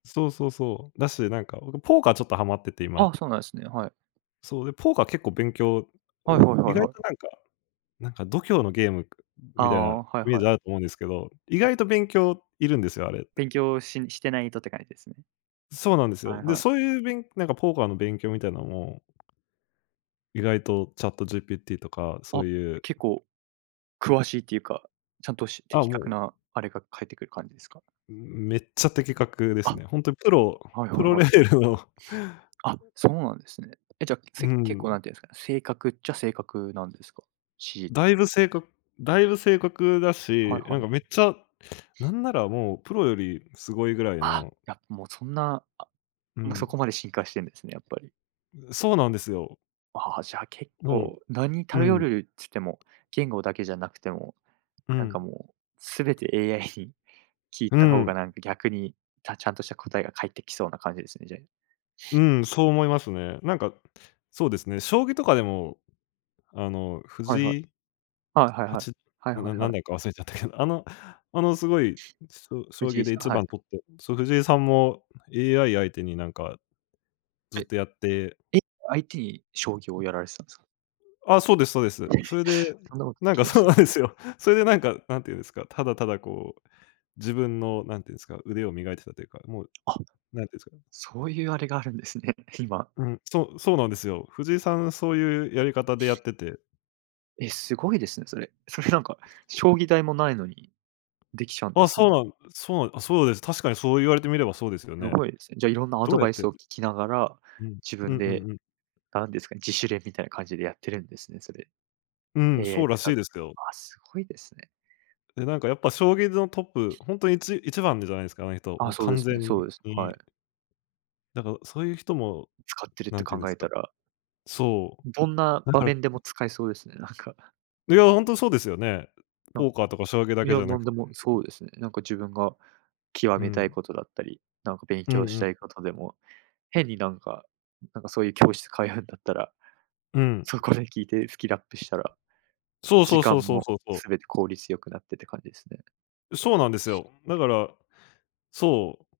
そうそうそう。だし、なんか、おれポーカーちょっとハマってて今。あ、そうなんですね、はい。そう、でポーカー結構勉強うはいはい意はい外はとい。なんかなんか度胸のゲームあみたいなあ、はいイメーはい。ジあると思うんですけど、意外と勉強いるんですよ、あれって。勉強ししてないとって感じですね。そうなんですはよ。いで、はい。そういうべんなんかポーカーの勉強みたいなも意外とチャット GPT とか、そあ、ういう結構詳しいっていうか、ちゃんと、しあ、的も確うなあれが返ってくる感じですか？めっちゃ的確ですあ、ね。ほんとプロはいはプいロはレい。ベルの。あ、そうなんですね。え、じゃ、うせ結構ん。なんて言うんですかね、正確っちゃ正確なんですか？指示っだいて。ぶせいかだいぶ正確だはし、いなはんかい。めっちゃ、なんならもうプロよりすごいぐらいあ、の。いや、もうそんな、あう今そこん。まで進化してんですね、やっぱり。そうなんですよ。ああ、じゃあ結もん、構、なにう頼ん。るっつっても、言語だけじゃなくても、う何かん。もう全て AI に聞いうた方ん。が、何か逆にたちゃんとした答えが返ってきそうな感じですね、じゃ。うん、そう思いますね。なんか、そうですね、将棋とかでも、あのはいはい。藤井、あ、はいははい。ち、はいななはんいは何い。段か忘れちゃったけど、あの、あのすごい、しょ将藤棋井でいさん、ちはばい。ん取って、そう、藤井さんも AI 相手になんか、ずえ。っとやってえ、IT 将棋をやられてたんですか？あ、そうですそうです。それで、そんなことでなんきかるんそすうね。なんですよ。それでなんか、なんて言うんですか、ただーただ、こう自分の何て言うんすか、腕を磨いてたというか、もう、あ、何て言うんすかね。そういうあれがあるんですね、今。うん、そうそうなんですよ。藤井さんそういうやり方でやってて。え、すごいですね、それ。それなんか、将 [unintelligible] 棋台もないのに、できちゃうんであ、すそうね。なんそうなん、あ、そうです。確かにそう言われてみればそうですよやね。ばいですね。じゃ、いろんなアどドうやっバイてやスっを聞てきながら、うん、自うん分うで、んうん。なんですかね、自主練みたいな感じでやってるんですね、それ。うん、そ AI うらつしかいですけど。あ、すごいですね。で、なんかやっぱ将棋のトップ、ほんとに1、1番じゃないですか、あの人、あもあ、うそうで完す全ね、そうです、はい。に。だから、そういう人も、使ってるっなてんて考言うんですえか。たらそどんなう、だ場から面でも使えそうですね、なんか。いや、ほんとそうですよね。なポんーカーとか将棋だいけじや、ゃななんくでても、そうですね。なんか自分が極うめたいん。ことだったり、なんか勉うん強うしん。たいことでも、変になんか、なんかそういう教室通うんだったら、うん。そこで聞いてスキルアップしたら、そう時そうそ間うそうもそう、そう。すべて効率良くなってって感じですね。そうなんですよ。だからそう。